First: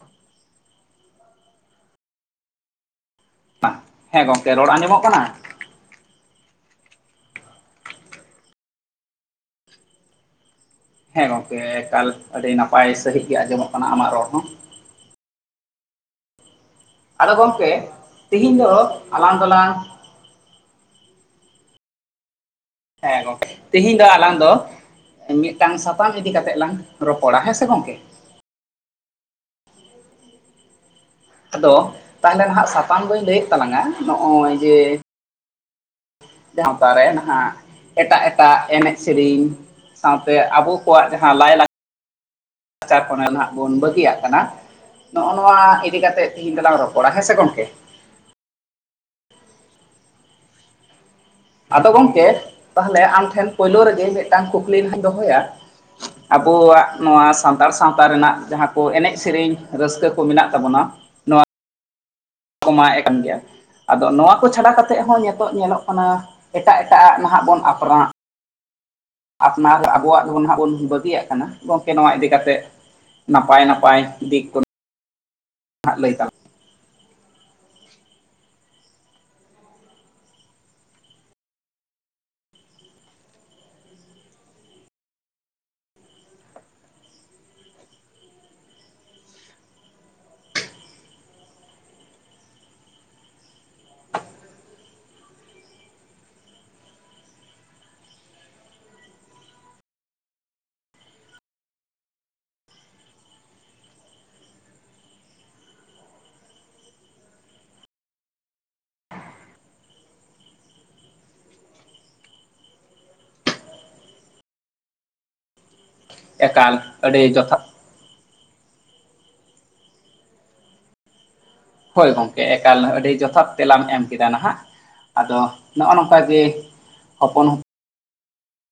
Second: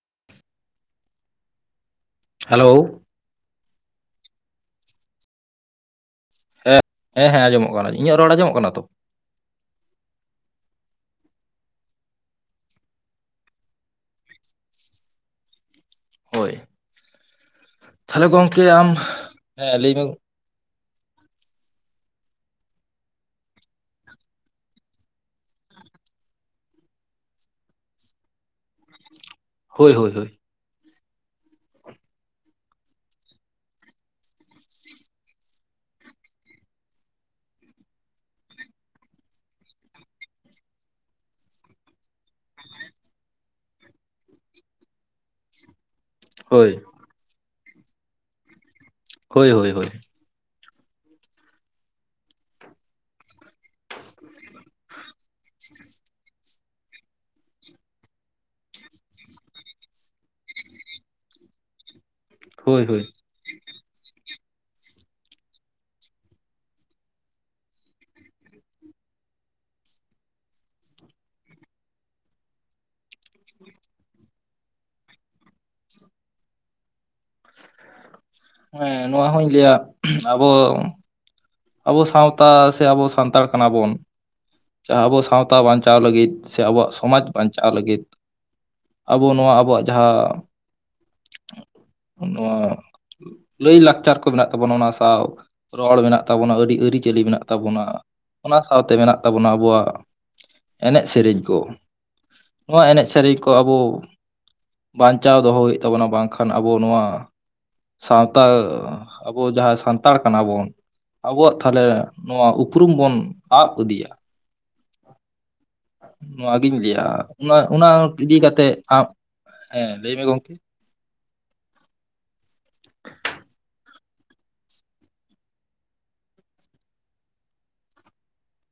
[inaudible] Hello ᱵᱟᱝ ᱦᱮᱸ ᱜᱚᱢᱠᱮ ᱨᱚᱲ ᱟᱸᱡᱚᱢᱚᱜ ᱠᱟᱱᱟ᱾ ᱦᱮᱸ ᱦᱮᱸ ᱟᱡᱚᱢᱚᱜ ᱠᱟᱱᱟ ᱤᱧᱟᱹᱜ ᱨᱚᱲ ᱟᱸᱡᱚᱢᱚᱜ ᱠᱟᱱᱟ ᱛᱚᱼᱼ ᱦᱮᱸ ᱜᱚᱝᱠᱮ ᱮᱠᱟᱞ ᱟᱹᱰᱤ ᱱᱟᱯᱟᱭ ᱥᱟᱹᱦᱤᱡ ᱜᱮ ᱟᱸᱡᱚᱢᱚᱜ ᱠᱟᱱᱟ ᱟᱢᱟᱜ ᱨᱚᱲ ᱦᱚᱸᱼᱼ ᱦᱳᱭ ᱟᱫᱚ ᱜᱚᱢᱠᱮ ᱛᱟᱦᱚᱞᱮ ᱛᱮᱦᱮᱧ ᱜᱚᱝᱠᱮ ᱫᱚ ᱟᱢ ᱟᱞᱟᱝ ᱫᱚᱞᱟᱝᱼᱼ ᱦᱮᱸ ᱞᱟᱹᱭ ᱢᱮ ᱦᱮᱸ ᱜᱚᱝᱠᱮ ᱛᱮᱦᱤᱧ ᱫᱚ ᱟᱞᱟᱝ ᱫᱚᱼᱼ ᱢᱤᱫᱴᱟᱝ ᱥᱟᱛᱟᱢ ᱤᱫᱤ ᱠᱟᱛᱮᱜ ᱞᱟᱝ ᱨᱚᱯᱚᱲᱟ ᱦᱮᱸ ᱥᱮ ᱜᱚᱝᱠᱮᱼᱼ ᱦᱳᱭ ᱦᱳᱭ ᱦᱳᱭ ᱟᱫᱚ ᱛᱟᱦᱮᱞᱮ ᱱᱟᱜ ᱥᱟᱛᱟᱢ ᱫᱚᱧ ᱞᱟᱭ ᱮᱜ ᱛᱟᱞᱟᱝ ᱱᱚᱭ ᱡᱮᱼᱼ ᱜᱟᱶᱛᱟ ᱨᱮᱱ ᱦᱟᱸᱜ ᱮᱴᱟᱜ ᱮᱴᱟᱜ ᱮᱱᱮᱡ ᱥᱮᱨᱮᱧ᱾ ᱥᱟᱶ ᱛᱮ ᱟᱵᱚ ᱠᱚᱣᱟᱜ ᱡᱟᱦᱟᱸ ᱞᱟᱭ [unintelligible] ᱱᱟᱪᱟᱨ ᱠᱷᱚᱱᱮᱱ ᱦᱟᱸᱜ ᱵᱚᱱ ᱵᱟᱹᱜᱤᱭᱟ ᱠᱟᱱᱟ ᱱᱚᱜ-ᱚᱭ ᱱᱚᱣᱟ ᱤᱫᱤ ᱠᱟᱛᱮ ᱦᱳᱭ [unintelligible] [unintelligible] ᱦᱮᱸᱥᱮ ᱜᱚᱝᱠᱮ ᱦᱳᱭ ᱦᱳᱭ ᱦᱳᱭ ᱟᱫᱚ ᱜᱚᱝᱠᱮ ᱛᱟᱦᱚᱞᱮ ᱟᱢ ᱴᱷᱮᱱ ᱯᱳᱭᱞᱳ ᱨᱮ ᱜᱮ ᱢᱤᱫᱴᱟᱝ ᱠᱩᱠᱞᱤ [unintelligible] ᱫᱚᱦᱚᱭᱟ ᱟᱵᱚᱣᱟᱜ ᱱᱚᱣᱟ ᱥᱟᱱᱛᱟᱲ ᱥᱟᱶᱛᱟ ᱨᱮᱱᱟᱜ ᱡᱟᱦᱟᱸ ᱠᱚ ᱮᱱᱮᱡ ᱥᱮᱨᱮᱧ ᱨᱟᱹᱥᱠᱟᱹ ᱠᱚ ᱢᱮᱱᱟᱜ ᱛᱟᱵᱚᱱᱟ᱾ ᱱᱚᱣᱟ ᱦᱳᱭ ᱠᱚᱢᱟ ᱦᱮᱸ ᱦᱳᱭ ᱠᱟᱱ ᱜᱮᱭᱟ ᱟᱫᱚ ᱱᱚᱣᱟ ᱠᱚ ᱪᱷᱟᱰᱟ ᱠᱟᱛᱮ ᱦᱚᱸ ᱱᱮᱛᱚᱜ ᱧᱮᱞᱚᱜ ᱠᱟᱱᱟ᱾ ᱮᱴᱟᱜ ᱮᱴᱟᱜ ᱦᱟᱸᱜ ᱱᱟᱦᱟᱜ ᱵᱚᱱ [unintelligible] ᱟᱯᱱᱟᱨ ᱟᱵᱚᱣᱟᱜ ᱫᱚ ᱵᱚᱱ ᱱᱟᱦ ᱵᱚᱱ ᱵᱟᱹᱜᱤᱭᱟ ᱠᱟᱱᱟ ᱜᱚᱝᱠᱮ ᱱᱚᱣᱟ ᱤᱫᱤ ᱠᱟᱛᱮᱼᱼ ᱱᱟᱯᱟᱭ ᱱᱟᱯᱟᱭ ᱫᱤᱠ ᱠᱚ [unintelligible] ᱞᱟᱹᱭ ᱛᱟᱞᱟᱝᱼᱼ [inaudible] ᱦᱮᱸ ᱱᱚᱣᱟ ᱦᱚᱧ ᱞᱟᱹᱭᱟ ᱟᱵᱚᱼᱼ ᱟᱵᱚ ᱥᱟᱶᱛᱟᱻ ᱥᱮ ᱟᱵᱚ ᱥᱟᱱᱛᱟᱲ ᱠᱟᱱᱟ ᱵᱚᱱᱼᱼ ᱡᱟᱦᱟᱸ ᱟᱵᱚ ᱥᱟᱶᱛᱟ ᱵᱟᱧᱪᱟᱣ ᱞᱟᱹᱜᱤᱫ ᱥᱮ ᱟᱵᱚᱣᱟᱜ ᱥᱚᱢᱟᱡᱽ ᱵᱟᱧᱪᱟᱣ ᱞᱟᱹᱜᱤᱫᱼᱼ ᱟᱵᱚ ᱱᱚᱣᱟ ᱟᱵᱚᱣᱟᱜ ᱡᱟᱦᱟᱸᱼᱼ ᱱᱚᱣᱟ ᱞᱟᱹᱭᱼᱞᱟᱠᱪᱟᱨ ᱠᱚ ᱢᱮᱱᱟᱜ ᱛᱟᱵᱚᱱᱟ ᱚᱱᱟ ᱥᱟᱶ ᱨᱚᱲ ᱢᱮᱱᱟᱜ ᱛᱟᱵᱚᱱᱟ ᱟᱹᱰᱤ ᱟᱹᱨᱤ ᱪᱟᱹᱞᱤ ᱢᱮᱱᱟᱜ ᱛᱟᱵᱚᱱᱟ ᱚᱱᱟ ᱥᱟᱶ ᱛᱮ ᱢᱮᱱᱟᱜ ᱛᱟᱵᱚᱱᱟ ᱟᱵᱚᱣᱟᱜᱼᱼ ᱮᱱᱮᱡ ᱥᱮᱨᱮᱧ ᱠᱚ ᱱᱚᱣᱟ ᱮᱱᱮᱡ ᱥᱮᱨᱮᱧ ᱠᱚ ᱟᱵᱚ ᱵᱟᱧᱪᱟᱣ ᱫᱚᱦᱚ ᱦᱩᱭᱩᱜ ᱛᱟᱵᱚᱱᱟ ᱵᱟᱝ ᱠᱷᱟᱱ ᱟᱵᱚ ᱱᱚᱣᱟᱼᱼ ᱥᱟᱶᱛᱟ ᱟᱵᱚ ᱡᱟᱦᱟᱸ ᱥᱟᱱᱛᱟᱲ ᱠᱟᱱᱟ ᱵᱚᱱ ᱟᱵᱚᱣᱟᱜ ᱛᱟᱦᱚᱞᱮ ᱱᱚᱣᱟ ᱩᱯᱨᱩᱢ ᱵᱚᱱ ᱥᱟᱵ ᱤᱫᱤᱭᱟ ᱢᱮ᱾ ᱱᱚᱣᱟ ᱮᱠᱟᱞ ᱜᱤᱧ ᱞᱟᱹᱭᱟ ᱟᱹᱰᱤ ᱚᱱᱟ ᱡᱚᱛᱷᱟᱛ ᱚᱱᱟᱼᱼ ᱤᱫᱤ ᱠᱟᱛᱮ [unintelligible] ᱦᱮᱸ ᱞᱟᱹᱭ ᱢᱮ ᱜᱚᱝᱠᱮ ᱦᱳᱭ ᱜᱚᱝᱠᱮ ᱮᱠᱟᱞ ᱟᱹᱰᱤ ᱡᱚᱛᱷᱟᱛ ᱛᱮᱞᱟᱢ ᱮᱢ ᱠᱮᱫᱟ ᱱᱟᱦᱟᱜ ᱟᱫᱚ ᱱᱚᱜᱼᱚ ᱱᱚᱝᱠᱟ ᱜᱮᱼᱼ ᱦᱚᱯᱚᱱ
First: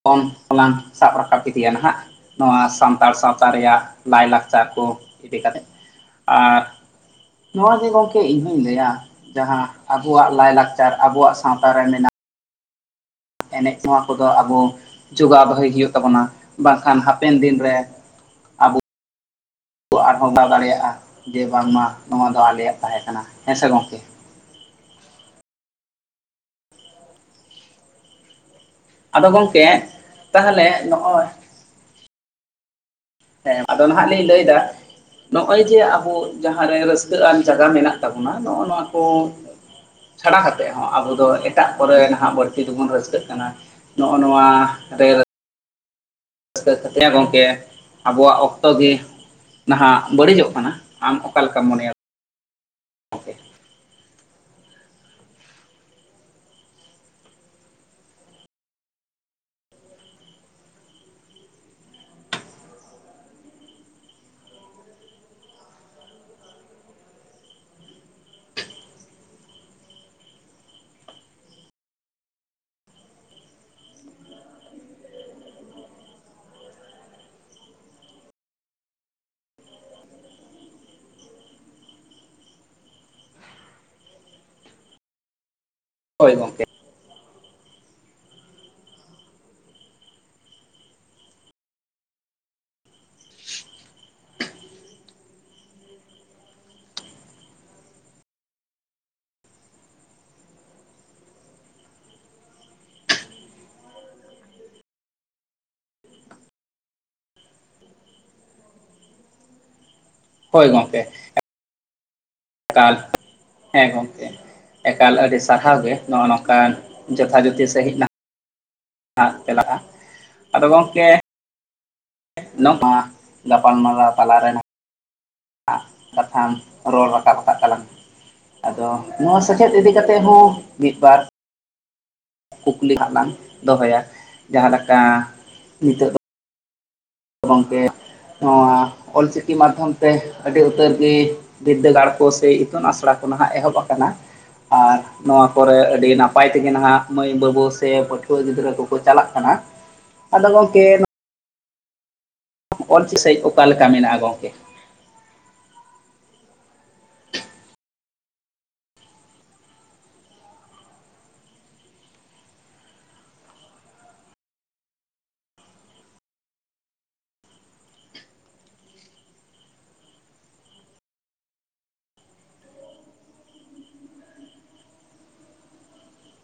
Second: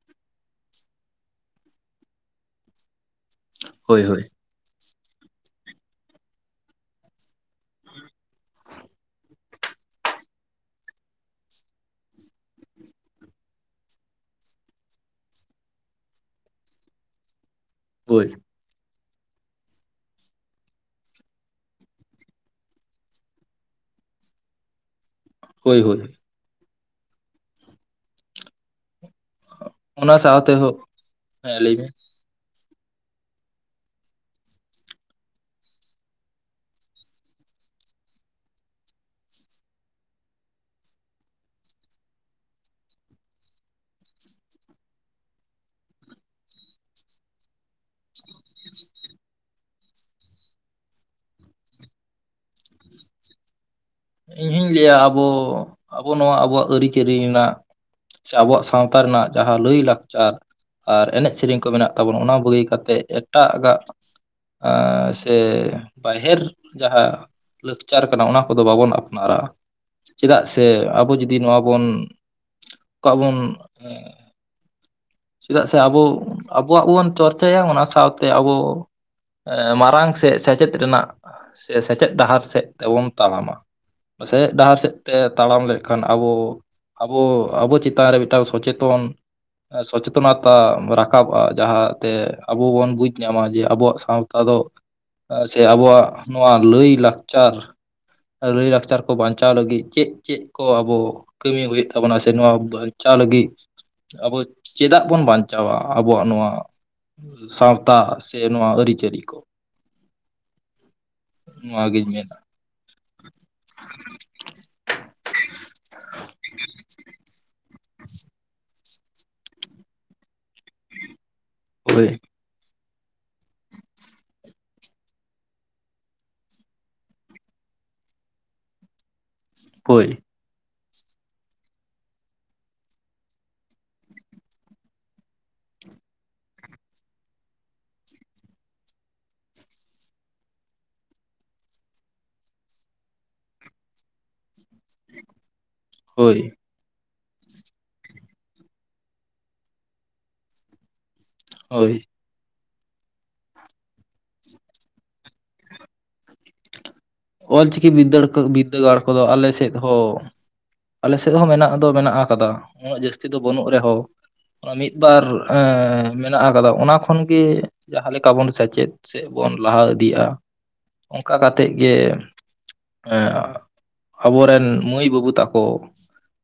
ᱠᱚᱱ ᱦᱚᱞᱟᱱ ᱥᱟᱵ ᱨᱟᱠᱟᱵ ᱤᱫᱤᱭᱟ ᱱᱟᱦᱟᱜ ᱱᱚᱣᱟ [unintelligible] ᱥᱟᱱᱛᱟᱲ ᱥᱟᱶᱛᱟ ᱨᱮᱭᱟᱜ ᱦᱳᱭ ᱦᱳᱭ ᱞᱟᱭᱼᱞᱟᱠᱪᱟᱨ ᱠᱚ ᱤᱫᱤ ᱠᱟᱛᱮ ᱟᱨ ᱱᱚᱣᱟ ᱡᱮ ᱜᱚᱝᱠᱮ ᱤᱧ ᱦᱚᱧ ᱞᱟᱹᱭᱟ᱾ ᱡᱟᱦᱟᱸ ᱟᱵᱚᱣᱟᱜ ᱞᱟᱭ ᱞᱟᱠᱪᱟᱨ ᱟᱵᱚᱣᱟᱜ ᱥᱟᱶᱛᱟ ᱨᱮ ᱢᱮᱱᱟᱜ-ᱟ ᱮᱱᱮᱡ ᱱᱚᱣᱟ ᱠᱚ ᱫᱚ ᱟᱵᱚ ᱡᱚᱜᱟᱣ ᱫᱚᱦᱚᱭ ᱦᱩᱭᱩᱜ ᱛᱟᱵᱚᱱᱟ ᱵᱟᱝ ᱠᱷᱟᱱ ᱦᱟᱯᱮᱱ ᱫᱤᱱᱼᱼ ᱨᱮ ᱦᱳᱭ ᱟᱵᱚᱼᱼ ᱟᱵᱚ ᱟᱨ ᱦᱚᱸ ᱫᱚᱦᱚ ᱫᱟᱲᱮᱭᱟᱜᱼᱟ, ᱡᱮ ᱵᱟᱝ ᱢᱟ ᱱᱚᱣᱟ ᱫᱚ ᱟᱞᱮᱭᱟᱜ ᱛᱟᱦᱮ ᱠᱟᱱᱟ ᱦᱮ ᱥᱮ ᱜᱚᱢᱠᱮ᱾ ᱦᱳᱭ ᱦᱳᱭ᱾ ᱟᱫᱚ ᱜᱚᱢᱠᱮ ᱚᱱᱟ ᱥᱟᱣᱛᱮ ᱛᱟᱦᱚᱞᱮ ᱦᱮᱸ ᱱᱚᱜᱼᱚᱭ ᱞᱟᱹᱭ ᱢᱮ ᱦᱮᱸ ᱟᱫᱚ ᱱᱟᱦᱟᱜ ᱞᱤᱧ ᱞᱟᱹᱭ ᱮᱫᱟ ᱱᱚᱜ ᱡᱮ ᱟᱵᱚ ᱡᱟᱦᱟᱸ ᱨᱮ ᱨᱟᱹᱥᱠᱟᱹ ᱟᱱ ᱡᱟᱭᱜᱟ ᱢᱮᱱᱟᱜ ᱛᱟᱵᱚᱱᱟ, ᱱᱚᱜᱚ ᱱᱚᱣᱟ ᱠᱚ ᱪᱷᱟᱲᱟ ᱠᱟᱛᱮᱫ ᱦᱚᱸ, ᱟᱵᱚ ᱫᱚ ᱮᱴᱟᱜ ᱠᱚᱨᱮ ᱱᱟᱦᱟᱜ ᱵᱟᱹᱲᱛᱤ ᱫᱚᱵᱚᱱ ᱨᱟᱹᱥᱠᱟᱹᱜ ᱠᱟᱱᱟ᱾ ᱱᱚᱜᱼᱚᱭ ᱱᱚᱣᱟ ᱨᱮ ᱨᱟᱹᱥᱠᱟᱹ ᱠᱟᱛᱮ ᱦᱮᱸ ᱜᱚᱢᱠᱮ ᱟᱵᱚᱣᱟᱜ ᱚᱠᱛᱚ ᱜᱮ ᱱᱟᱦᱟᱜ ᱵᱟᱹᱲᱤᱡᱚᱜ ᱠᱟᱱᱟ ᱟᱢ ᱚᱠᱟ ᱞᱮᱠᱟᱢ ᱢᱚᱱᱮᱭᱼᱟ? ᱟᱯᱮ ᱤᱧ ᱦᱚᱧ ᱞᱟᱹᱭᱟ ᱟᱵᱚ, ᱟᱵᱚ ᱱᱚᱣᱟ ᱟᱵᱚᱣᱟᱜ ᱟᱹᱨᱤᱪᱟᱹᱞᱤ ᱨᱮᱱᱟᱜ ᱥᱮ ᱟᱵᱚᱣᱟᱜ ᱥᱟᱶᱛᱟ ᱨᱮᱱᱟᱜ ᱡᱟᱦᱟᱸ ᱞᱟᱹᱭᱼᱞᱟᱠᱪᱟᱨ ᱟᱨ ᱮᱱᱮᱡ ᱥᱮᱨᱮᱧ ᱠᱚ ᱢᱮᱱᱟᱜ ᱛᱟᱵᱚᱱ, ᱚᱱᱟ ᱵᱟᱹᱜᱤ ᱠᱟᱛᱮ ᱮᱴᱟᱜᱟᱜ ᱟᱻᱥᱮ ᱵᱟᱭᱦᱮᱨ ᱡᱟᱦᱟᱸ ᱞᱮᱠᱪᱟᱨ ᱠᱟᱱᱟ, ᱚᱱᱟ ᱠᱚᱫᱚ ᱵᱟᱵᱚᱱ ᱟᱯᱚᱱᱟᱨᱟ ᱪᱮᱫᱟᱜ ᱥᱮ ᱟᱵᱚ ᱡᱩᱫᱤ ᱱᱚᱣᱟ ᱵᱚᱱ ᱚᱠᱟᱵᱩᱱ ᱪᱮᱫᱟᱜ ᱥᱮ ᱟᱵᱚ ᱟᱵᱚᱣᱟᱜ ᱵᱚᱱ ᱪᱚᱨᱪᱟᱭᱟ᱿ ᱚᱱᱟ ᱥᱟᱶᱛᱮ ᱟᱵᱚ ᱢᱟᱨᱟᱝ ᱥᱮ ᱥᱮᱪᱮᱫ ᱨᱮᱱᱟᱜ ᱥᱮ ᱥᱮᱪᱮᱫ ᱰᱟᱦᱟᱨ ᱥᱮᱫ ᱛᱮᱵᱚᱱ ᱛᱟᱲᱟᱢᱟ᱾ ᱯᱟᱥᱮᱡ ᱰᱟᱦᱟᱨ ᱥᱮᱫ ᱛᱮ ᱛᱟᱲᱟᱢ ᱞᱮ ᱮᱠᱷᱟᱱ ᱟᱵᱚ ᱦᱳᱭ ᱜᱚᱢᱠᱮ ᱟᱵᱚ ᱟᱵᱚ ᱪᱮᱛᱟᱱ ᱨᱮ ᱢᱤᱫᱴᱟᱝ ᱥᱚᱪᱮᱛᱚᱱ ᱥᱚᱪᱮᱛᱚᱱᱚᱛᱟ ᱨᱟᱠᱟᱵᱼᱟ, ᱡᱟᱦᱟᱸᱛᱮ ᱟᱵᱚ ᱵᱚᱱ ᱵᱩᱡᱽ ᱧᱟᱢᱟ ᱡᱮ ᱟᱵᱚᱣᱟᱜ ᱥᱟᱶᱛᱟ ᱫᱚ ᱥᱮ ᱟᱵᱚᱣᱟᱜ ᱱᱚᱣᱟ ᱞᱟᱹᱭ- ᱞᱟᱠᱪᱟᱨ ᱞᱟᱹᱭ ᱞᱟᱠᱪᱟᱨ ᱠᱚ ᱵᱟᱧᱪᱟᱣ ᱞᱟᱹᱜᱤᱫ ᱪᱮᱫ ᱪᱮᱫ ᱠᱚ ᱟᱵᱚ ᱠᱟᱹᱢᱤ ᱦᱩᱭᱩᱜ ᱛᱟᱵᱚᱱᱟ ᱥᱮ ᱱᱚᱣᱟ ᱵᱟᱧᱪᱟᱣ ᱞᱟᱹᱜᱤᱫ ᱟᱵᱚ ᱪᱮᱫᱟᱜ ᱵᱚᱱ ᱵᱟᱧᱪᱟᱣᱟ? ᱟᱵᱚᱣᱟᱜ ᱱᱚᱣᱟ ᱥᱟᱶᱛᱟ ᱥᱮ ᱱᱚᱣᱟ ᱟᱹᱨᱤ-ᱪᱟᱹᱞᱤ ᱠᱚ᱾ ᱦᱳᱭ ᱜᱚᱢᱠᱮ᱾ ᱱᱚᱣᱟ ᱜᱤᱧ ᱢᱮᱱᱟ᱾ ᱮᱠᱟᱞ ᱦᱮᱸ ᱜᱚᱢᱠᱮ᱾ ᱮᱠᱟᱞ ᱟᱹᱰᱤ ᱥᱟᱨᱦᱟᱣ ᱜᱮ ᱱᱚᱜᱼᱚᱭ ᱱᱚᱝᱠᱟᱱ ᱡᱚᱛᱷᱟ ᱡᱩᱛᱤᱥ ᱥᱟᱺᱦᱤᱡ ᱪᱟᱞᱟᱜᱼᱟ, ᱟᱫᱚ ᱜᱚᱢᱠᱮ ᱦᱳᱭ᱾ ᱱᱚᱣᱟ ᱜᱟᱯᱟᱞᱢᱟᱨᱟᱣ ᱛᱟᱞᱟᱨ ᱨᱮᱱᱟᱜ ᱠᱟᱛᱷᱟᱢ ᱨᱚᱲ ᱨᱟᱠᱟᱵ ᱟᱠᱟᱫ ᱛᱟᱞᱟᱝ, ᱟᱫᱚ ᱱᱚᱣᱟ ᱥᱮᱪᱮᱫ ᱤᱫᱤ ᱦᱳᱭ ᱠᱟᱛᱮᱫ ᱦᱚᱸ ᱢᱤᱫ-ᱵᱟᱨ ᱠᱩᱠᱞᱤ ᱦᱟᱸᱜ ᱞᱟᱝ ᱫᱚᱦᱚᱭᱟ᱾ ᱡᱟᱦᱟᱸ ᱞᱮᱠᱟ ᱱᱤᱛᱚᱜ ᱫᱚ ᱜᱚᱝᱠᱮ ᱱᱚᱣᱟ ᱚᱞᱪᱤᱠᱤ ᱢᱟᱫᱽᱫᱷᱚᱢ ᱛᱮ ᱟᱹᱰᱤ ᱩᱛᱟᱹᱨ ᱜᱮ ᱵᱤᱫᱽᱫᱟᱹᱜᱟᱲ ᱠᱚ ᱥᱮ ᱤᱛᱩᱱ ᱟᱥᱲᱟ ᱠᱚ ᱱᱟᱦᱟᱜ ᱮᱦᱚᱵ ᱟᱠᱟᱱᱟ ᱟᱨ ᱱᱚᱣᱟ ᱠᱚᱨᱮ ᱟᱹᱰᱤ ᱦᱳᱭ ᱱᱟᱯᱟᱭ ᱛᱮᱜᱮ ᱱᱟᱦᱟᱜ ᱢᱟᱹᱭ ᱵᱟᱹᱵᱩ ᱥᱮ ᱯᱟᱹᱴᱷᱩᱣᱟᱹ ᱜᱤᱫᱽᱨᱟᱹ ᱠᱚᱠᱚ ᱪᱟᱞᱟᱜ ᱠᱟᱱᱟ᱾ ᱟᱫᱚ ᱜᱚᱢᱠᱮ ᱦᱳᱭ᱾ ᱚᱞ [unintelligible] ᱥᱟᱦᱤᱡ ᱚᱠᱟᱞ ᱞᱮᱠᱟ ᱢᱮᱱᱟᱜᱼᱟ ᱜᱚᱢᱠᱮ? ᱚᱞᱪᱤᱠᱤ ᱵᱤᱫᱽᱫᱟᱹ ᱵᱤᱫᱽᱫᱟᱹᱜᱟᱲ ᱠᱚᱫᱚ ᱟᱞᱮ ᱥᱮᱫ ᱦᱚᱸ ᱟᱞᱮ ᱥᱮᱫ ᱦᱚᱸ ᱢᱮᱱᱟᱜ ᱫᱚ ᱢᱮᱱᱟᱜ ᱟᱠᱟᱫᱟ, ᱩᱱᱟᱹᱜ ᱡᱟᱹᱥᱛᱤ ᱫᱚ ᱵᱟᱹᱱᱩᱜ ᱨᱮᱦᱚᱸ ᱚᱱᱟ ᱢᱤᱫ ᱵᱟᱨ ᱢᱮᱱᱟᱜ ᱟᱠᱟᱫᱟ, ᱚᱱᱟ ᱠᱷᱚᱱ ᱜᱮ ᱡᱟᱦᱟᱸ ᱞᱮᱠᱟ ᱵᱚᱱ ᱥᱮᱪᱮᱫ ᱥᱮᱫ ᱵᱚᱱ ᱞᱟᱦᱟ ᱤᱫᱤᱜᱼᱟ᱾ ᱚᱱᱠᱟ ᱠᱟᱛᱮᱫ ᱜᱮ ᱮ ᱟᱵᱚᱨᱮᱱ ᱢᱟᱹᱭ -ᱵᱟᱹᱵᱩ ᱛᱟᱠᱚ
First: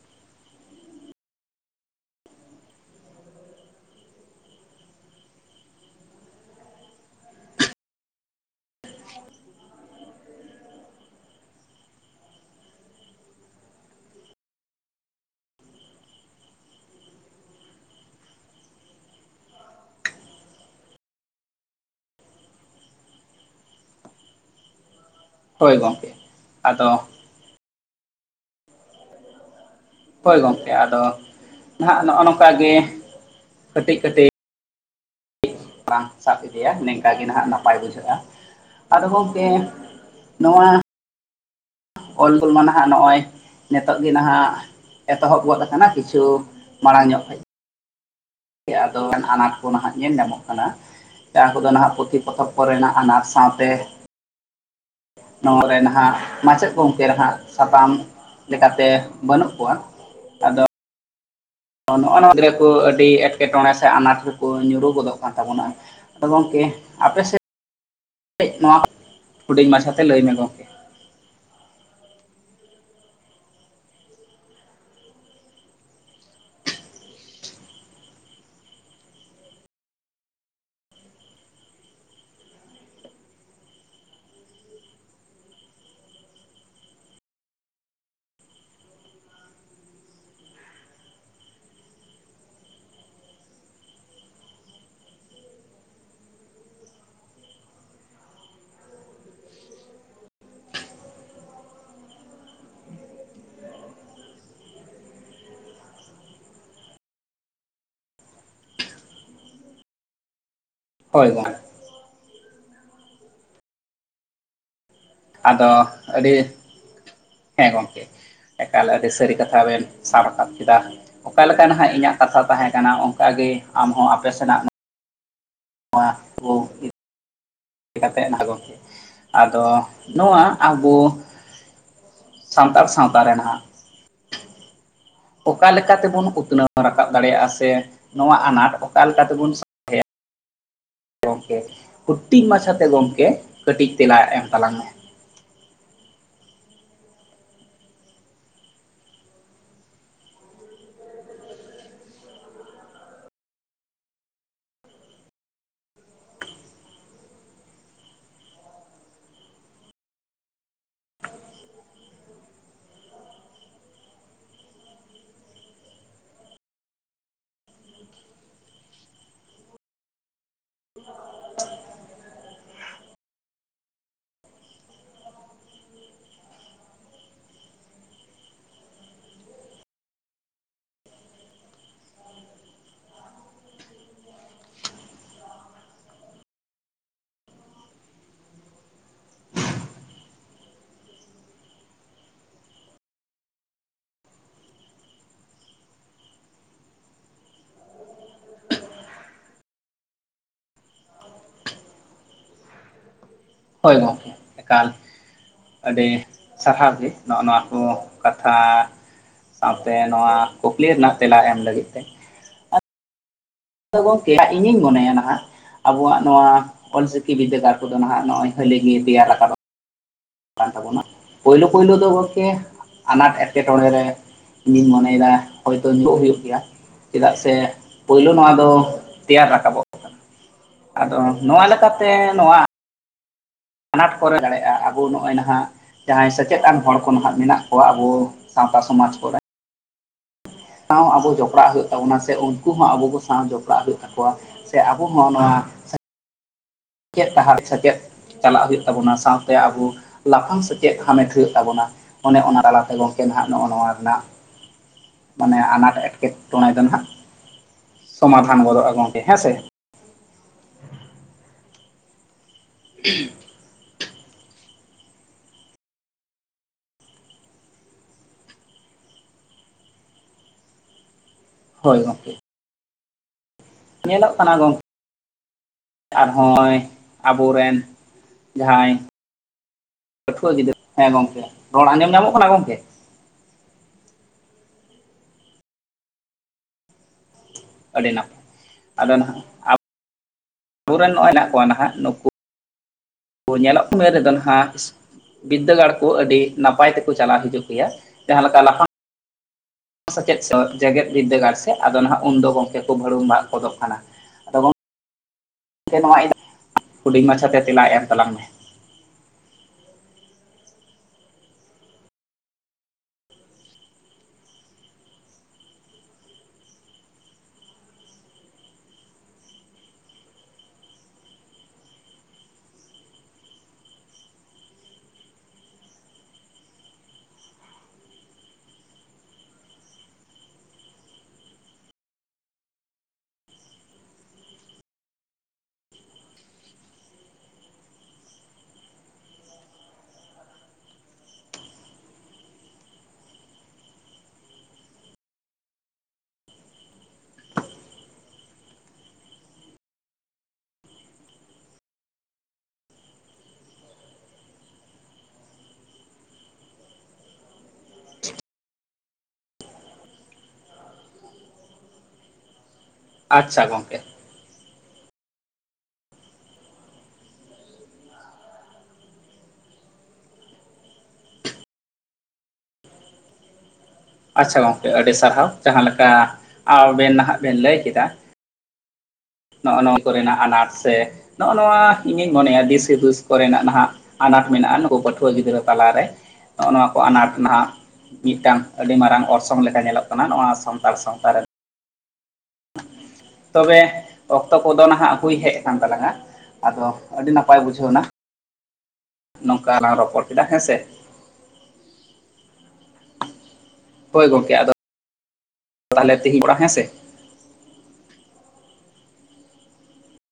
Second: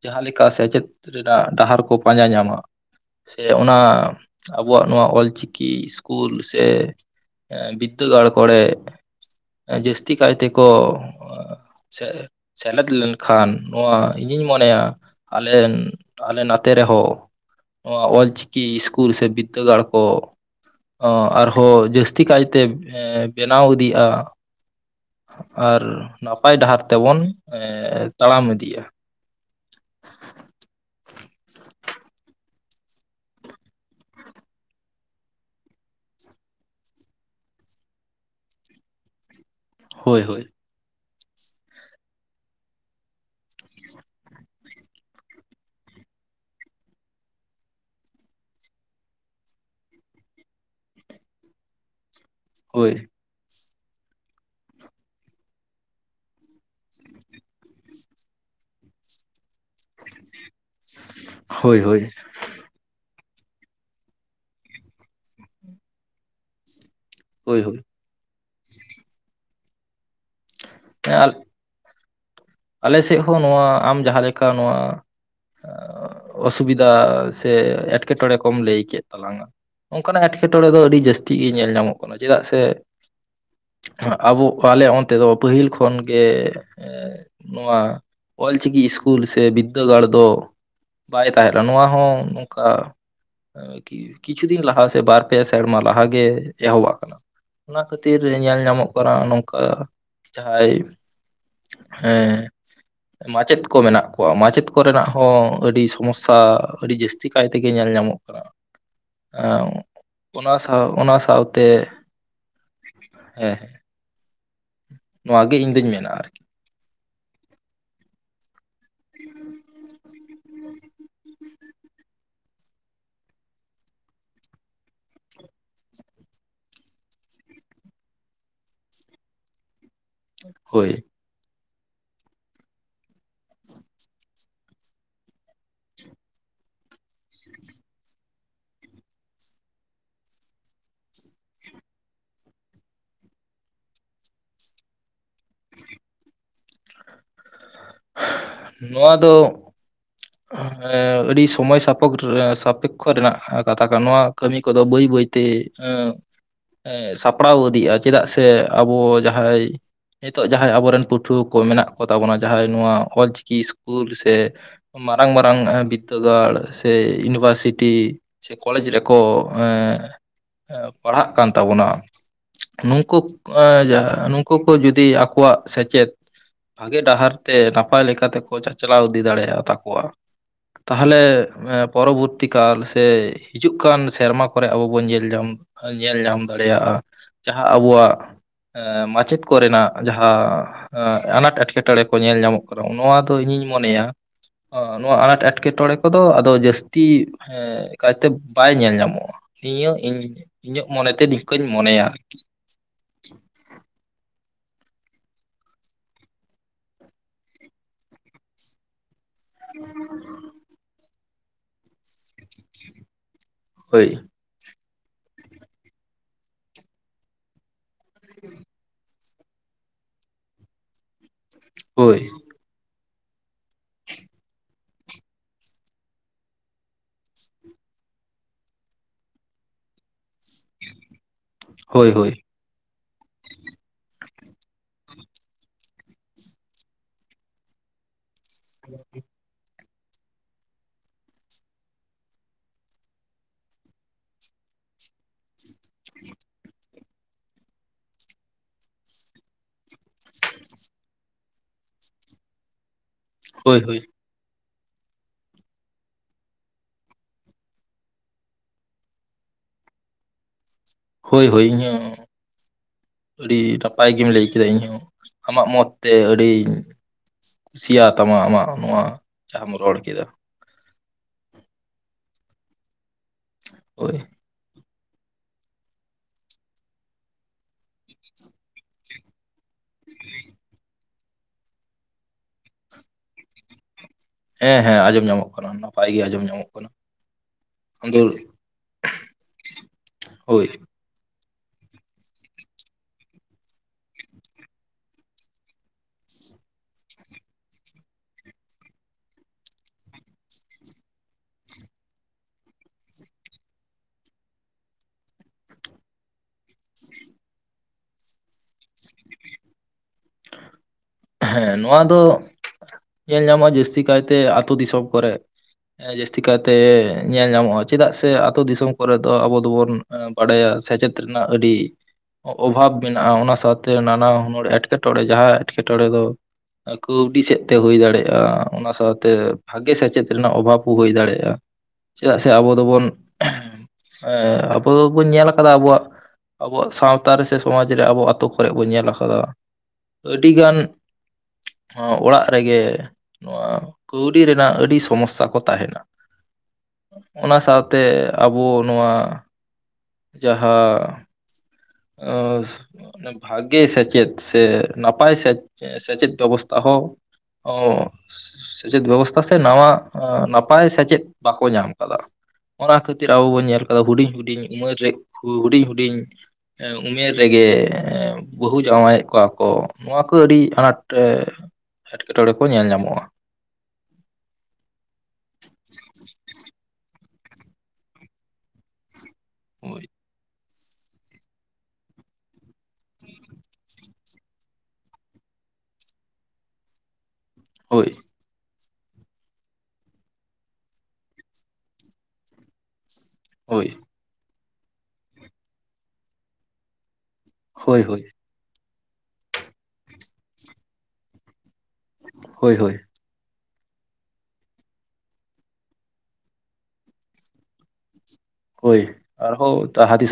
ᱡᱟᱦᱟᱸ ᱞᱮᱠᱟ ᱥᱮᱪᱮᱫ ᱨᱮᱱᱟᱜ ᱰᱟᱦᱟᱨ ᱠᱚ ᱯᱟᱸᱡᱟ ᱧᱟᱢᱟ᱾ ᱥᱮ ᱚᱱᱟ ᱟᱵᱚᱣᱟᱜ ᱱᱚᱣᱟ ᱚᱞᱪᱤᱠᱤ ᱤᱥᱠᱩᱞ ᱥᱮ ᱵᱤᱫᱽᱫᱟᱹᱜᱟᱲ ᱠᱚᱲᱮ, ᱡᱟᱹᱥᱛᱤ ᱠᱟᱭ ᱛᱮᱠᱚ ᱥᱮᱞᱮᱫ ᱞᱮᱱᱠᱷᱟᱱ ᱱᱚᱣᱟ ᱤᱧᱤᱧ ᱢᱚᱱᱮᱭᱟ ᱟᱞᱮᱱ ᱟᱞᱮ ᱱᱚᱛᱮ ᱨᱮᱦᱚᱸ ᱱᱚᱣᱟ ᱚᱞᱪᱤᱠᱤ ᱤᱥᱠᱩᱞ ᱥᱮ ᱵᱤᱫᱽᱫᱟᱹᱜᱟᱲ ᱠᱚ ᱾ ᱟᱨᱦᱚᱸ ᱡᱟᱹᱥᱛᱤ ᱠᱟᱭᱛᱮ ᱵᱮᱱᱟᱣ ᱤᱫᱤᱜᱼᱟ ᱾ ᱦᱳᱭ ᱟᱨ ᱜᱚᱢᱠᱮ ᱱᱟᱯᱟᱭ ᱰᱟᱦᱟᱨ ᱟᱫᱚ ᱛᱮᱵᱚᱱ ᱛᱟᱲᱟᱢ ᱤᱫᱤᱜᱼᱟ ᱾ ᱦᱚᱭ ᱜᱚᱢᱠᱮ ᱟᱫᱚ ᱱᱟᱦᱟᱜ ᱱᱚᱜᱼᱚ ᱱᱚᱝᱠᱟ ᱜᱮ ᱠᱟᱹᱴᱤᱡ ᱠᱟᱹᱴᱤᱡ ᱵᱟᱝ ᱥᱟᱵ ᱤᱫᱤᱭᱟ ᱱᱮᱝᱠᱟ ᱱᱟᱦᱟᱜ ᱱᱟᱯᱟᱭ ᱵᱩᱡᱷᱟᱹᱜᱼᱟ ᱾ ᱟᱫᱚ ᱜᱚᱢᱠᱮ ᱦᱚᱭ ᱦᱚᱭ ᱾ ᱱᱚᱣᱟ ᱚᱞ ᱜᱚᱞᱢᱟ ᱱᱟᱦᱟᱜ ᱱᱚᱜᱼᱚᱭ ᱱᱤᱛᱚᱜ ᱜᱮ ᱱᱟᱦᱟᱜ ᱮᱛᱚᱦᱚᱵ ᱜᱚᱫ ᱟᱠᱟᱱᱟ ᱠᱤᱪᱷᱩ, ᱢᱟᱲᱟᱝ ᱧᱚᱜ ᱠᱷᱚᱡ ᱾ ᱟᱫᱚ ᱟᱱᱟᱴ ᱠᱚ ᱱᱟᱦᱟᱜ ᱧᱮᱞ ᱧᱟᱢᱚᱜ ᱠᱟᱱᱟ ᱾ ᱡᱟᱦᱟᱸ ᱠᱚᱫᱚ ᱱᱟᱦᱟᱜ ᱯᱩᱛᱷᱤ ᱯᱚᱛᱚᱵ ᱦᱳᱭ ᱠᱚᱨᱮᱱᱟᱜ ᱟᱱᱟᱴ ᱥᱟᱶᱛᱮ ᱱᱚᱨᱮ ᱱᱟᱦᱟᱜ ᱢᱟᱪᱮᱫ ᱜᱚᱝᱠᱮ ᱱᱟᱦᱟᱜ ᱥᱟᱛᱟᱢ ᱞᱮᱠᱟᱛᱮ ᱵᱟᱹᱱᱩᱜ ᱠᱚᱣᱟ ᱾ ᱟᱫᱚ ᱦᱳᱭ ᱦᱳᱭ [unintelligible] ᱟᱹᱰᱤ ᱮᱴᱠᱮᱴᱚᱬᱮ ᱥᱮ ᱟᱱᱟᱴ ᱨᱮᱠᱚ ᱧᱩᱨᱩ ᱜᱚᱫᱚᱜ ᱠᱟᱱ ᱛᱟᱵᱚᱱᱟ ᱾ ᱟᱫᱚ ᱜᱚᱢᱠᱮ ᱟᱯᱮ ᱥᱮᱫ ᱦᱚᱭ ᱦᱚᱭ ᱾ ᱱᱚᱣᱟ ᱦᱩᱰᱤᱧ ᱢᱟᱪᱷᱟᱛᱮ ᱞᱟᱹᱭ ᱢᱮ ᱜᱚᱢᱠᱮ ᱾ [unintelligible] ᱟᱞᱮ ᱥᱮᱫ ᱦᱚᱸ ᱱᱚᱣᱟ ᱟᱢ ᱡᱟᱦᱟᱸ ᱞᱮᱠᱟ ᱱᱚᱣᱟ ᱚᱥᱤᱵᱤᱫᱟ ᱥᱮ ᱮᱴᱠᱮᱴᱚᱬᱮ ᱠᱚᱢ ᱞᱟᱹᱭ ᱠᱮᱫ ᱛᱟᱞᱟᱝᱟ, ᱚᱱᱠᱟᱱᱟᱜ ᱮᱴᱠᱮᱴᱚᱬᱮ ᱫᱚ ᱟᱹᱰᱤ ᱡᱟᱹᱥᱛᱤ ᱜᱮ ᱧᱮᱞ ᱧᱟᱢᱚᱜ ᱠᱟᱱᱟ ᱾ ᱪᱮᱫᱟᱜ ᱥᱮ ᱟᱵᱚ ᱟᱞᱮ ᱚᱱᱛᱮ ᱫᱚ ᱯᱟᱹᱦᱤᱞ ᱠᱷᱚᱱᱜᱮ ᱱᱚᱣᱟ ᱚᱞᱪᱤᱠᱤ ᱤᱥᱠᱩᱞ ᱥᱮ ᱵᱤᱫᱽᱫᱟᱹᱜᱟᱲ ᱫᱚ ᱵᱟᱭ [unintelligible] ᱱᱚᱣᱟ ᱦᱚᱸ ᱱᱚᱝᱠᱟ, ᱠᱤᱪᱷᱩ ᱫᱤᱱ ᱞᱟᱦᱟ ᱥᱮ ᱵᱟᱨ ᱯᱮ ᱥᱮᱨᱢᱟ ᱞᱟᱦᱟ ᱜᱮ ᱮᱦᱚᱵᱟᱜ ᱠᱟᱱᱟ ᱾ ᱚᱱᱟ ᱠᱷᱟᱹᱛᱤᱨ ᱧᱮᱞ ᱧᱟᱢᱚᱜ ᱠᱟᱱᱟ ᱱᱚᱝᱠᱟ, ᱡᱟᱦᱟᱸᱭ ᱦᱮᱸ ᱢᱟᱪᱮᱫ ᱠᱚ ᱢᱮᱱᱟᱜ ᱠᱚᱣᱟ ᱢᱟᱪᱮᱫ ᱠᱚᱨᱮᱱᱟᱜ ᱦᱚᱸ ᱟᱹᱰᱤ ᱥᱚᱢᱚᱥᱥᱟ ᱟᱹᱰᱤ ᱡᱟᱹᱥᱛᱤ ᱠᱟᱭ ᱛᱮᱜᱮ ᱧᱮᱞ ᱧᱟᱢᱚᱜ ᱠᱟᱱᱟ ᱾ ᱚᱱᱟ ᱚᱱᱟ ᱦᱳᱭ ᱜᱚᱢᱠᱮ ᱥᱟᱶᱛᱮ, ᱦᱮᱸ ᱦᱮᱸ ᱱᱚᱣᱟ ᱜᱮ ᱟᱫᱚ ᱤᱧ ᱫᱩᱧ ᱢᱮᱱᱟ ᱟᱹᱰᱤ ᱟᱨᱠᱤ ᱦᱮᱸ ᱜᱚᱢᱠᱮ ᱮᱠᱟᱞᱮ ᱟᱹᱰᱤ ᱥᱟᱹᱨᱤ ᱠᱟᱛᱷᱟ ᱵᱮᱱ ᱥᱟᱵ ᱨᱟᱠᱟᱵ ᱠᱮᱫᱟ ᱚᱠᱟ ᱞᱮᱠᱟ ᱱᱟᱦᱟᱜ ᱤᱧᱟᱹᱜ ᱠᱟᱛᱷᱟ ᱛᱟᱦᱮᱸ ᱠᱟᱱᱟ, ᱚᱱᱠᱟᱜ ᱜᱮ ᱟᱢᱦᱚᱸ ᱟᱯᱮ ᱥᱮᱱᱟᱜ ᱚᱸ [unintelligible] ᱠᱟᱛᱮ ᱜᱮ ᱟᱫᱚ ᱱᱚᱣᱟ ᱟᱵᱚ ᱦᱳᱭ ᱥᱟᱱᱛᱟᱲ ᱥᱟᱶᱛᱟ ᱨᱮᱱᱟᱜ, ᱚᱠᱟᱮ ᱞᱮᱠᱟᱛᱮᱵᱚᱱ ᱩᱛᱱᱟᱹᱣ ᱨᱟᱠᱟᱵ ᱫᱟᱲᱮᱭᱟᱜᱼᱟ ᱥᱮ, ᱱᱚᱣᱟ ᱟᱱᱟᱴ ᱚᱠᱟᱞᱮᱠᱟᱛᱮᱵᱩᱱ ᱜᱚᱢᱠᱮ ᱦᱩᱴᱤ ᱢᱟᱪᱷᱟᱛᱮ ᱜᱚᱢᱠᱮ ᱠᱟᱹᱴᱤᱡ ᱛᱮᱞᱟ ᱮᱢ ᱛᱟᱞᱟᱝ ᱢᱮ ᱾ ᱱᱚᱣᱟ ᱫᱚ, [inaudible] ᱟᱹᱰᱤ ᱥᱚᱢᱚᱭ ᱥᱟᱯᱟ ᱥᱟᱯᱮᱠᱷᱚ ᱨᱮᱱᱟᱜ ᱠᱟᱛᱷᱟ ᱠᱟᱱᱟ, ᱱᱚᱣᱟ ᱠᱟᱹᱢᱤ ᱠᱚᱫᱚ ᱵᱟᱹᱭ ᱵᱟᱹᱭᱛᱮ ᱥᱟᱯᱲᱟᱣ ᱤᱫᱤᱜᱼᱟ ᱪᱮᱫᱟᱜ ᱥᱮ ᱟᱵᱚ ᱡᱟᱦᱟᱭ ᱱᱤᱛᱚᱜ ᱡᱟᱦᱟᱸᱭ ᱟᱵᱚᱨᱮᱱ ᱯᱟᱹᱴᱷᱩᱣᱟᱹ ᱠᱚ ᱢᱮᱱᱟᱜ ᱠᱚ ᱛᱟᱵᱚᱱᱟ ᱡᱟᱦᱟᱸᱭ ᱱᱚᱣᱟ ᱚᱞᱪᱤᱠᱤ ᱥᱠᱩᱞ ᱥᱮ ᱢᱟᱨᱟᱝ ᱢᱟᱨᱟᱝ ᱵᱤᱫᱽᱫᱟᱹᱜᱟᱲ ᱥᱮ, ᱤᱭᱩᱱᱤᱵᱷᱟᱨᱥᱤᱴᱤ ᱥᱮ ᱠᱚᱞᱮᱡᱽ ᱨᱮᱠᱚ, ᱮᱸ ᱯᱟᱲᱦᱟᱜ ᱠᱟᱱ ᱛᱟᱵᱚᱱᱟ ᱾ ᱱᱩᱠᱩ ᱱᱩᱠᱩ ᱠᱚ ᱡᱩᱫᱤ ᱟᱠᱚᱣᱟᱜ ᱥᱮᱪᱮᱫ ᱵᱷᱟᱜᱮ ᱰᱟᱦᱟᱨ ᱛᱮ ᱱᱟᱯᱟᱭ ᱞᱮᱠᱟᱛᱮᱠᱚ ᱪᱟᱪᱞᱟᱣ ᱤᱫᱤ ᱫᱟᱲᱮᱭᱟᱜ ᱛᱟᱠᱚᱣᱟ ᱾ ᱛᱟᱦᱚᱞᱮ ᱯᱚᱨᱚᱵᱚᱨᱛᱤ ᱠᱟᱞ ᱥᱮ ᱦᱤᱡᱩᱜ ᱠᱟᱱ ᱥᱮᱨᱢᱟ ᱠᱚᱨᱮ ᱟᱵᱚ ᱵᱚᱱ ᱧᱮᱞ ᱧᱟᱢ ᱧᱮᱞ ᱧᱟᱢ ᱫᱟᱲᱮᱭᱟᱜ-ᱟ᱾ ᱡᱟᱦᱟᱸ ᱟᱵᱚᱣᱟᱜ ᱢᱟᱪᱮᱫ ᱠᱚᱨᱮᱱᱟᱜ ᱡᱟᱦᱟᱸ ᱟᱸ ᱟᱱᱟᱴ ᱮᱴᱠᱮᱴᱚᱬᱮ᱾ ᱠᱚ ᱧᱮᱞ ᱧᱟᱢᱚᱜ ᱠᱟᱱᱟ᱾ ᱱᱚᱣᱟ ᱫᱚ ᱤᱧᱤᱧ ᱢᱚᱱᱮᱭᱟ ᱱᱚᱣᱟ ᱟᱱᱟᱴ ᱮᱴᱠᱮᱴᱚᱬᱮ ᱠᱚᱫᱚ ᱟᱫᱚ ᱡᱟᱹᱥᱛᱤ ᱦᱮᱸ ᱠᱟᱭᱛᱮ ᱵᱟᱭ ᱧᱮᱞ ᱧᱟᱢᱚᱜ-ᱟ᱾ ᱱᱤᱭᱟᱹ ᱤᱧ ᱤᱧᱟᱹᱜ ᱢᱚᱱᱮᱛᱮ ᱱᱤᱝᱠᱟᱹᱧ ᱢᱚᱱᱮᱭᱟ ᱟᱨᱠᱤ᱾ ᱦᱳᱭ ᱜᱚᱢᱠᱮ ᱮᱠᱟᱞ᱾ ᱟᱹᱰᱤ ᱥᱟᱨᱦᱟᱣ ᱜᱮ ᱱᱚᱜ-ᱚ ᱱᱚᱣᱟ ᱠᱚ ᱠᱟᱛᱷᱟ ᱥᱟᱶᱛᱮ ᱱᱚᱣᱟ ᱠᱩᱠᱞᱤ ᱨᱮᱱᱟᱜ ᱛᱮᱞᱟ ᱮᱢ ᱞᱟᱹᱜᱤᱫ ᱛᱮ᱾ ᱦᱳᱭ ᱜᱚᱢᱠᱮ ᱤᱧᱤᱧ ᱢᱚᱱᱮᱭᱟ ᱱᱟᱦᱟᱜ ᱟᱵᱚᱣᱟᱜ ᱱᱚᱣᱟ ᱚᱞᱪᱤᱠᱤ ᱵᱤᱫᱽᱫᱟᱹᱜᱟᱲ ᱠᱚᱫᱚ ᱱᱟᱦᱟᱜ ᱱᱚᱜ-ᱚᱭ ᱦᱟᱹᱞᱤ ᱜᱮ ᱛᱮᱭᱟᱨ ᱨᱟᱠᱟᱵ᱾ ᱠᱟᱱ ᱛᱟᱵᱚᱱᱟ᱾ ᱯᱳᱭᱞᱳ ᱯᱳᱭᱞᱳ ᱫᱚ ᱦᱳᱭ ᱜᱚᱝᱠᱮ ᱟᱱᱟᱴ ᱮᱴᱠᱮᱴᱚᱬᱮ ᱨᱮ ᱤᱧᱤᱧ ᱢᱚᱱᱮᱭᱮᱫᱟ ᱦᱳᱭᱛᱚ ᱧᱩᱨᱩᱜ ᱦᱩᱭᱩᱜ ᱜᱮᱭᱟ᱾ ᱪᱮᱫᱟᱜ ᱥᱮ ᱯᱳᱭᱞᱳ ᱱᱚᱣᱟ ᱫᱚ ᱛᱮᱭᱟᱨ ᱨᱟᱠᱟᱵᱚᱜ ᱟᱫᱚ ᱱᱚᱣᱟ ᱦᱳᱭ ᱞᱮᱠᱟᱛᱮ ᱦᱳᱭ ᱱᱚᱣᱟ ᱟᱱᱟᱴ ᱠᱚᱨᱮ ᱫᱟᱲᱮᱭᱟᱜ-ᱟ ᱟᱵᱚ ᱱᱚᱜ-ᱚᱭ ᱱᱟᱦᱟᱜ ᱡᱟᱦᱟᱸᱭ ᱥᱮᱪᱮᱫ ᱟᱱ ᱦᱚᱲ ᱠᱚ ᱱᱟᱦᱟᱜ ᱢᱮᱱᱟᱜ ᱠᱚᱣᱟ ᱟᱵᱚ ᱥᱟᱶᱛᱟ ᱥᱚᱢᱟᱡᱽ ᱠᱚᱨᱮ ᱥᱟᱶ ᱟᱵᱚ ᱡᱚᱯᱲᱟᱜ ᱦᱩᱭᱩᱜ ᱛᱟᱵᱚᱱᱟ ᱥᱮ ᱩᱱᱠᱩ ᱦᱚᱸ ᱟᱵᱚ ᱠᱚ ᱥᱟᱶ ᱡᱚᱯᱲᱟᱜ ᱦᱩᱭᱩᱜ ᱛᱟᱠᱚᱣᱟ ᱥᱮ ᱟᱵᱚ ᱦᱚᱸ ᱱᱚᱣᱟ [inaudible] ᱥᱮᱪᱮᱫ ᱰᱟᱦᱟᱨ ᱥᱮᱪᱮᱫ ᱪᱟᱞᱟᱜ ᱦᱩᱭᱩᱜ ᱛᱟᱵᱚᱱᱟ ᱥᱟᱶᱛᱮ ᱟᱵᱩ ᱞᱟᱯᱷᱟᱝ ᱥᱮᱪᱮᱫ ᱦᱟᱢᱮᱴ ᱦᱩᱭᱩᱜ ᱛᱟᱵᱚᱱᱟ ᱚᱱᱮ ᱚᱱᱟ ᱛᱟᱞᱟ ᱛᱮᱵᱚᱱ᱾ ᱮᱱᱦᱟᱜ ᱱᱚᱜ-ᱚ ᱦᱳᱭ ᱱᱚᱣᱟ ᱦᱳᱭ ᱨᱮᱱᱟᱜ᱾ ᱢᱟᱱᱮ ᱟᱱᱟᱴ ᱮᱴᱠᱮᱴᱚᱬᱮ ᱫᱚ ᱱᱟᱦᱟᱜ ᱥᱚᱢᱟᱫᱷᱟᱱ ᱜᱚᱫᱚᱜ-ᱟ ᱜᱚᱝᱠᱮ ᱦᱮᱸᱥᱮ᱾ ᱦᱳᱭ ᱦᱳᱭ ᱤᱧ ᱦᱚᱸ᱾ [inaudible] ᱟᱹᱰᱤ ᱱᱟᱯᱟᱭ ᱜᱮᱢ ᱞᱟᱹᱭ ᱠᱮᱫᱟ ᱤᱧᱦᱚᱸ ᱟᱢᱟᱜ ᱢᱚᱛ ᱛᱮ ᱟᱹᱰᱤᱧ᱾ ᱠᱩᱥᱤᱭᱟᱛᱟᱢᱟ ᱟᱢᱟᱜ ᱱᱚᱣᱟ ᱡᱟᱦᱟᱢ ᱨᱚᱲ ᱠᱮᱫᱟ᱾ ᱦᱳᱭ ᱜᱚᱝᱠᱮ᱾ ᱦᱳᱭ ᱧᱮᱞᱚᱜ ᱠᱟᱱᱟ ᱜᱚᱝ ᱟᱨ ᱦᱚᱸ-ᱚᱭ ᱟᱵᱚᱨᱮᱱ ᱡᱟᱸᱦᱟᱭ᱾ ᱯᱟᱹᱴᱷᱩᱣᱟᱹ ᱜᱤᱫᱽᱨᱟᱹ ᱦᱮᱸ ᱜᱚᱝᱠᱮ᱾ ᱨᱚᱲ ᱟᱸᱡᱚᱢ ᱧᱟᱢᱚᱜ ᱠᱟᱱᱟ ᱜᱚᱝᱠᱮ? ᱦᱮᱸ ᱦᱮᱸ ᱟᱸᱡᱚᱢ ᱧᱟᱢᱚᱜ ᱠᱟᱱᱟ ᱱᱟᱯᱟᱭ ᱜᱮ ᱟᱸᱡᱚᱢ ᱧᱟᱢᱚᱜ ᱠᱟᱱᱟ᱾ ᱟᱹᱰᱤ ᱟᱫᱚ ᱱᱟᱯᱟ ᱟᱫᱚ ᱱᱟᱦᱟᱜ ᱦᱳᱭ [inaudible] ᱟᱵᱚᱨᱮᱱ ᱱᱚᱜ-ᱚᱭ ᱱᱟ᱾ ᱟᱫᱚ ᱱᱟᱦᱟᱜ ᱱᱩᱠᱩ ᱧᱮᱞᱚᱜ ᱥᱚᱢᱚᱭ ᱨᱮᱫᱚ ᱱᱟᱦᱟᱜ᱾ ᱵᱤᱫᱽᱫᱟᱹᱜᱟᱲ ᱠᱚ ᱟᱹᱰᱤ ᱱᱟᱯᱟᱭ ᱛᱮᱠᱚ ᱪᱟᱞᱟᱜ ᱦᱤᱡᱩᱜ ᱜᱮᱭᱟ ᱡᱟᱦᱟᱸ ᱞᱮᱠᱟ ᱞᱟᱯᱷᱟᱝ᱾ ᱥᱮᱪᱮᱫ ᱥᱮ ᱡᱮᱜᱮᱫ ᱵᱤᱫᱽᱫᱟᱹᱜᱟᱲ ᱥᱮ ᱟᱫᱚ ᱱᱟᱦᱟᱜ ᱩᱱᱫᱚ ᱜᱚᱝᱠᱮ ᱠᱚ ᱵᱷᱟᱹᱲᱩᱢ ᱵᱷᱟᱜ ᱜᱚᱫᱚᱜ ᱠᱟᱱᱟ᱾ ᱟᱫᱚ [inaudible] ᱜᱚᱝᱠᱮ ᱱᱟᱦᱟᱜ [inaudible] ᱦᱩᱰᱤᱧ ᱢᱟᱪᱷᱟᱛᱮ ᱛᱮᱞᱟ ᱮᱢ ᱛᱟᱞᱟᱝ ᱢᱮ᱾ [inaudible] ᱦᱮᱸ ᱱᱚᱣᱟ ᱫᱚ᱾ ᱧᱮᱞ ᱧᱟᱢᱚᱜ-ᱟ ᱡᱟᱹᱥᱛᱤ ᱠᱟᱭᱛᱮ ᱟᱛᱳ ᱫᱤᱥᱚᱢ ᱠᱚᱨᱮ᱾ ᱡᱟᱹᱥᱛᱤ ᱠᱟᱭᱛᱮ ᱧᱮᱞ ᱧᱟᱢᱚᱜ-ᱟ ᱪᱮᱫᱟᱜ ᱥᱮ ᱟᱛᱳ ᱫᱤᱥᱚᱢ ᱠᱚᱨᱮ ᱫᱚ ᱟᱵᱚ ᱫᱚᱵᱚᱱ᱾ ᱵᱟᱰᱟᱭᱟ ᱥᱮᱪᱮᱫ ᱨᱮᱱᱟᱜ ᱟᱹᱰᱤ᱾ ᱚᱵᱷᱟᱵᱽ ᱢᱮᱱᱟᱜ-ᱟ ᱚᱱᱟ ᱥᱟᱶᱛᱮ ᱱᱟᱱᱟ ᱦᱩᱱᱟᱹᱨ ᱮᱴᱠᱮᱴᱚᱬᱮ ᱡᱟᱦᱟᱸ ᱮᱴᱠᱮᱴᱚᱬᱮ ᱫᱚ᱾ ᱠᱟᱹᱣᱰᱤ ᱥᱮᱫ᱾ ᱛᱮ ᱦᱩᱭ ᱫᱟᱲᱮᱭᱟᱜ-ᱟ ᱚᱱᱟ ᱥᱟᱶᱛᱮ ᱵᱷᱟᱜᱮ ᱥᱮᱪᱮᱫ ᱨᱮᱱᱟᱜ ᱚᱵᱷᱟᱵ ᱠᱩ ᱦᱩᱭ ᱫᱟᱲᱮᱭᱟᱜ-ᱟ᱾ ᱪᱮᱫᱟᱜ ᱥᱮ ᱟᱵᱚ ᱫᱚᱵᱚᱱ, ᱮᱸ ᱟᱵᱚ ᱫᱚᱵᱚᱱ ᱧᱮᱞ ᱟᱠᱟᱫᱟ ᱟᱵᱚᱣᱟᱜ᱾ ᱟᱵᱚᱣᱟᱜ ᱥᱟᱶᱛᱟ ᱨᱮᱥᱮ ᱥᱚᱢᱟᱡᱽ ᱨᱮ ᱟᱵᱚ ᱟᱛᱳ ᱠᱚᱨᱮ ᱵᱚ ᱧᱮᱞ ᱟᱠᱟᱫᱟ᱾ ᱟᱹᱰᱤ ᱜᱟᱱ ᱱᱚᱣᱟ ᱚᱲᱟᱜ᱾ ᱨᱮᱜᱮ ᱱᱚᱣᱟ ᱠᱟᱹᱣᱰᱤ ᱨᱮᱱᱟᱜ ᱟᱹᱰᱤ ᱥᱚᱢᱚᱥᱟ ᱠᱚ ᱛᱟᱦᱮᱱᱟ᱾ ᱚᱱᱟ ᱥᱟᱶᱛᱮ ᱟᱵᱚ ᱱᱚᱣᱟ᱾ ᱡᱟᱦᱟᱸ ᱟᱹᱥ ᱵᱷᱟᱜᱮ ᱥᱮᱪᱮᱫ ᱥᱮ ᱱᱟᱯᱟᱭ ᱥᱮᱪᱮᱫ ᱵᱮᱵᱚᱥᱛᱷᱟ ᱦᱚᱸ ᱚᱸᱻ ᱥᱮᱪᱮᱫ ᱵᱮᱵᱚᱥᱛᱟ ᱥᱮ ᱱᱟᱣᱟ ᱱᱟᱯᱟᱭ ᱥᱮᱪᱮᱫ ᱵᱟᱠᱚ ᱧᱟᱢ ᱠᱟᱫᱟ᱾ ᱚᱱᱟ ᱠᱷᱟᱹᱛᱤᱨ ᱟᱵᱚ ᱵᱚᱱ ᱟᱪᱪᱷᱟ ᱧᱮᱞ ᱜᱚᱢᱠᱮ ᱠᱟᱫᱟ ᱦᱩᱰᱤᱧ ᱦᱩᱰᱤᱧ ᱩᱢᱮᱨ ᱨᱮ ᱦᱩᱰᱤᱧ ᱦᱩᱰᱤᱧ ᱮ ᱩᱢᱮᱨ ᱨᱮᱜᱮ ᱵᱟᱹᱦᱩ ᱡᱟᱭᱟᱭᱮ ᱠᱚᱣᱟ ᱠᱚ ᱱᱚᱣᱟ ᱠᱚ ᱟᱹᱰᱤ ᱟᱱᱟᱴ ᱮᱴᱠᱮᱴᱚᱬᱮ ᱠᱚ ᱧᱮᱞ ᱧᱟᱢᱚᱜ-ᱟ᱾ ᱟᱪᱷᱟ ᱜᱚᱝᱠᱮ ᱟᱹᱰᱤ ᱥᱟᱨᱦᱟᱣ ᱡᱟᱦᱟᱸ ᱞᱮᱠᱟ ᱟᱵᱮᱱ ᱱᱟᱦᱟᱜ ᱵᱮᱱ ᱞᱟᱹᱭ ᱠᱮᱫᱟ᱾ ᱱᱚᱜ-ᱚ ᱱᱚᱣᱟ ᱦᱳᱭ ᱠᱚᱨᱮᱱᱟᱜ ᱟᱱᱟᱴ ᱥᱮ, ᱱᱚᱜ-ᱚ ᱱᱚᱣᱟ ᱤᱧᱤᱧ ᱢᱚᱱᱮᱭᱟ ᱫᱤᱥ ᱦᱩᱫᱤᱥ ᱠᱚᱨᱮᱱᱟᱜ ᱱᱟᱦᱟᱜ ᱟᱱᱟᱴ ᱢᱮᱱᱟᱜ-ᱟ ᱱᱩᱠᱩ ᱯᱟᱹᱴᱷᱩᱣᱟᱹ ᱜᱤᱫᱽᱨᱟᱹ ᱛᱟᱞᱟᱨᱮ᱾ ᱱᱚᱜ-ᱚ ᱱᱚᱣᱟ ᱠᱚ ᱟᱱᱟᱴ ᱱᱟᱦᱟᱜ ᱦᱳᱭ ᱢᱤᱫᱴᱟᱝ ᱟᱹᱰᱤ ᱢᱟᱨᱟᱝ ᱚᱨᱥᱚᱝ ᱞᱮᱠᱟ ᱧᱮᱞᱚᱜ ᱠᱟᱱᱟ ᱱᱚᱣᱟ ᱥᱟᱱᱛᱟᱲ ᱥᱟᱶᱛᱟ ᱨᱮ᱾ ᱛᱚᱵᱮ ᱦᱳᱭ ᱚᱠᱛᱚ ᱠᱚᱫᱚ ᱱᱟᱦᱟᱜ ᱦᱩᱭ ᱦᱮᱡ ᱟᱠᱟᱱ ᱛᱟᱞᱟᱝ-ᱟ ᱟᱫᱚ ᱟᱹᱰᱤ ᱱᱟᱯᱟᱭ ᱵᱩᱡᱷᱟᱹᱣᱱᱟ᱾ ᱦᱳᱭ ᱦᱳᱭ ᱱᱚᱝᱠᱟ ᱞᱟᱝ ᱨᱚᱯᱚᱲ ᱠᱮᱫᱟ ᱦᱮᱸᱥᱮ᱾ ᱦᱳᱭ ᱦᱳᱭ᱾ ᱦᱳᱭ ᱜᱚᱝᱠᱮ ᱟᱫᱚ ᱛᱟᱦᱚᱞᱮ ᱛᱤᱦᱤᱧ [unintelligible] ᱦᱮᱸᱥᱮ᱾ ᱦᱳᱭ ᱟᱨᱦᱚᱸ ᱡᱟᱦᱟ ᱛᱤᱥᱚᱜ᱾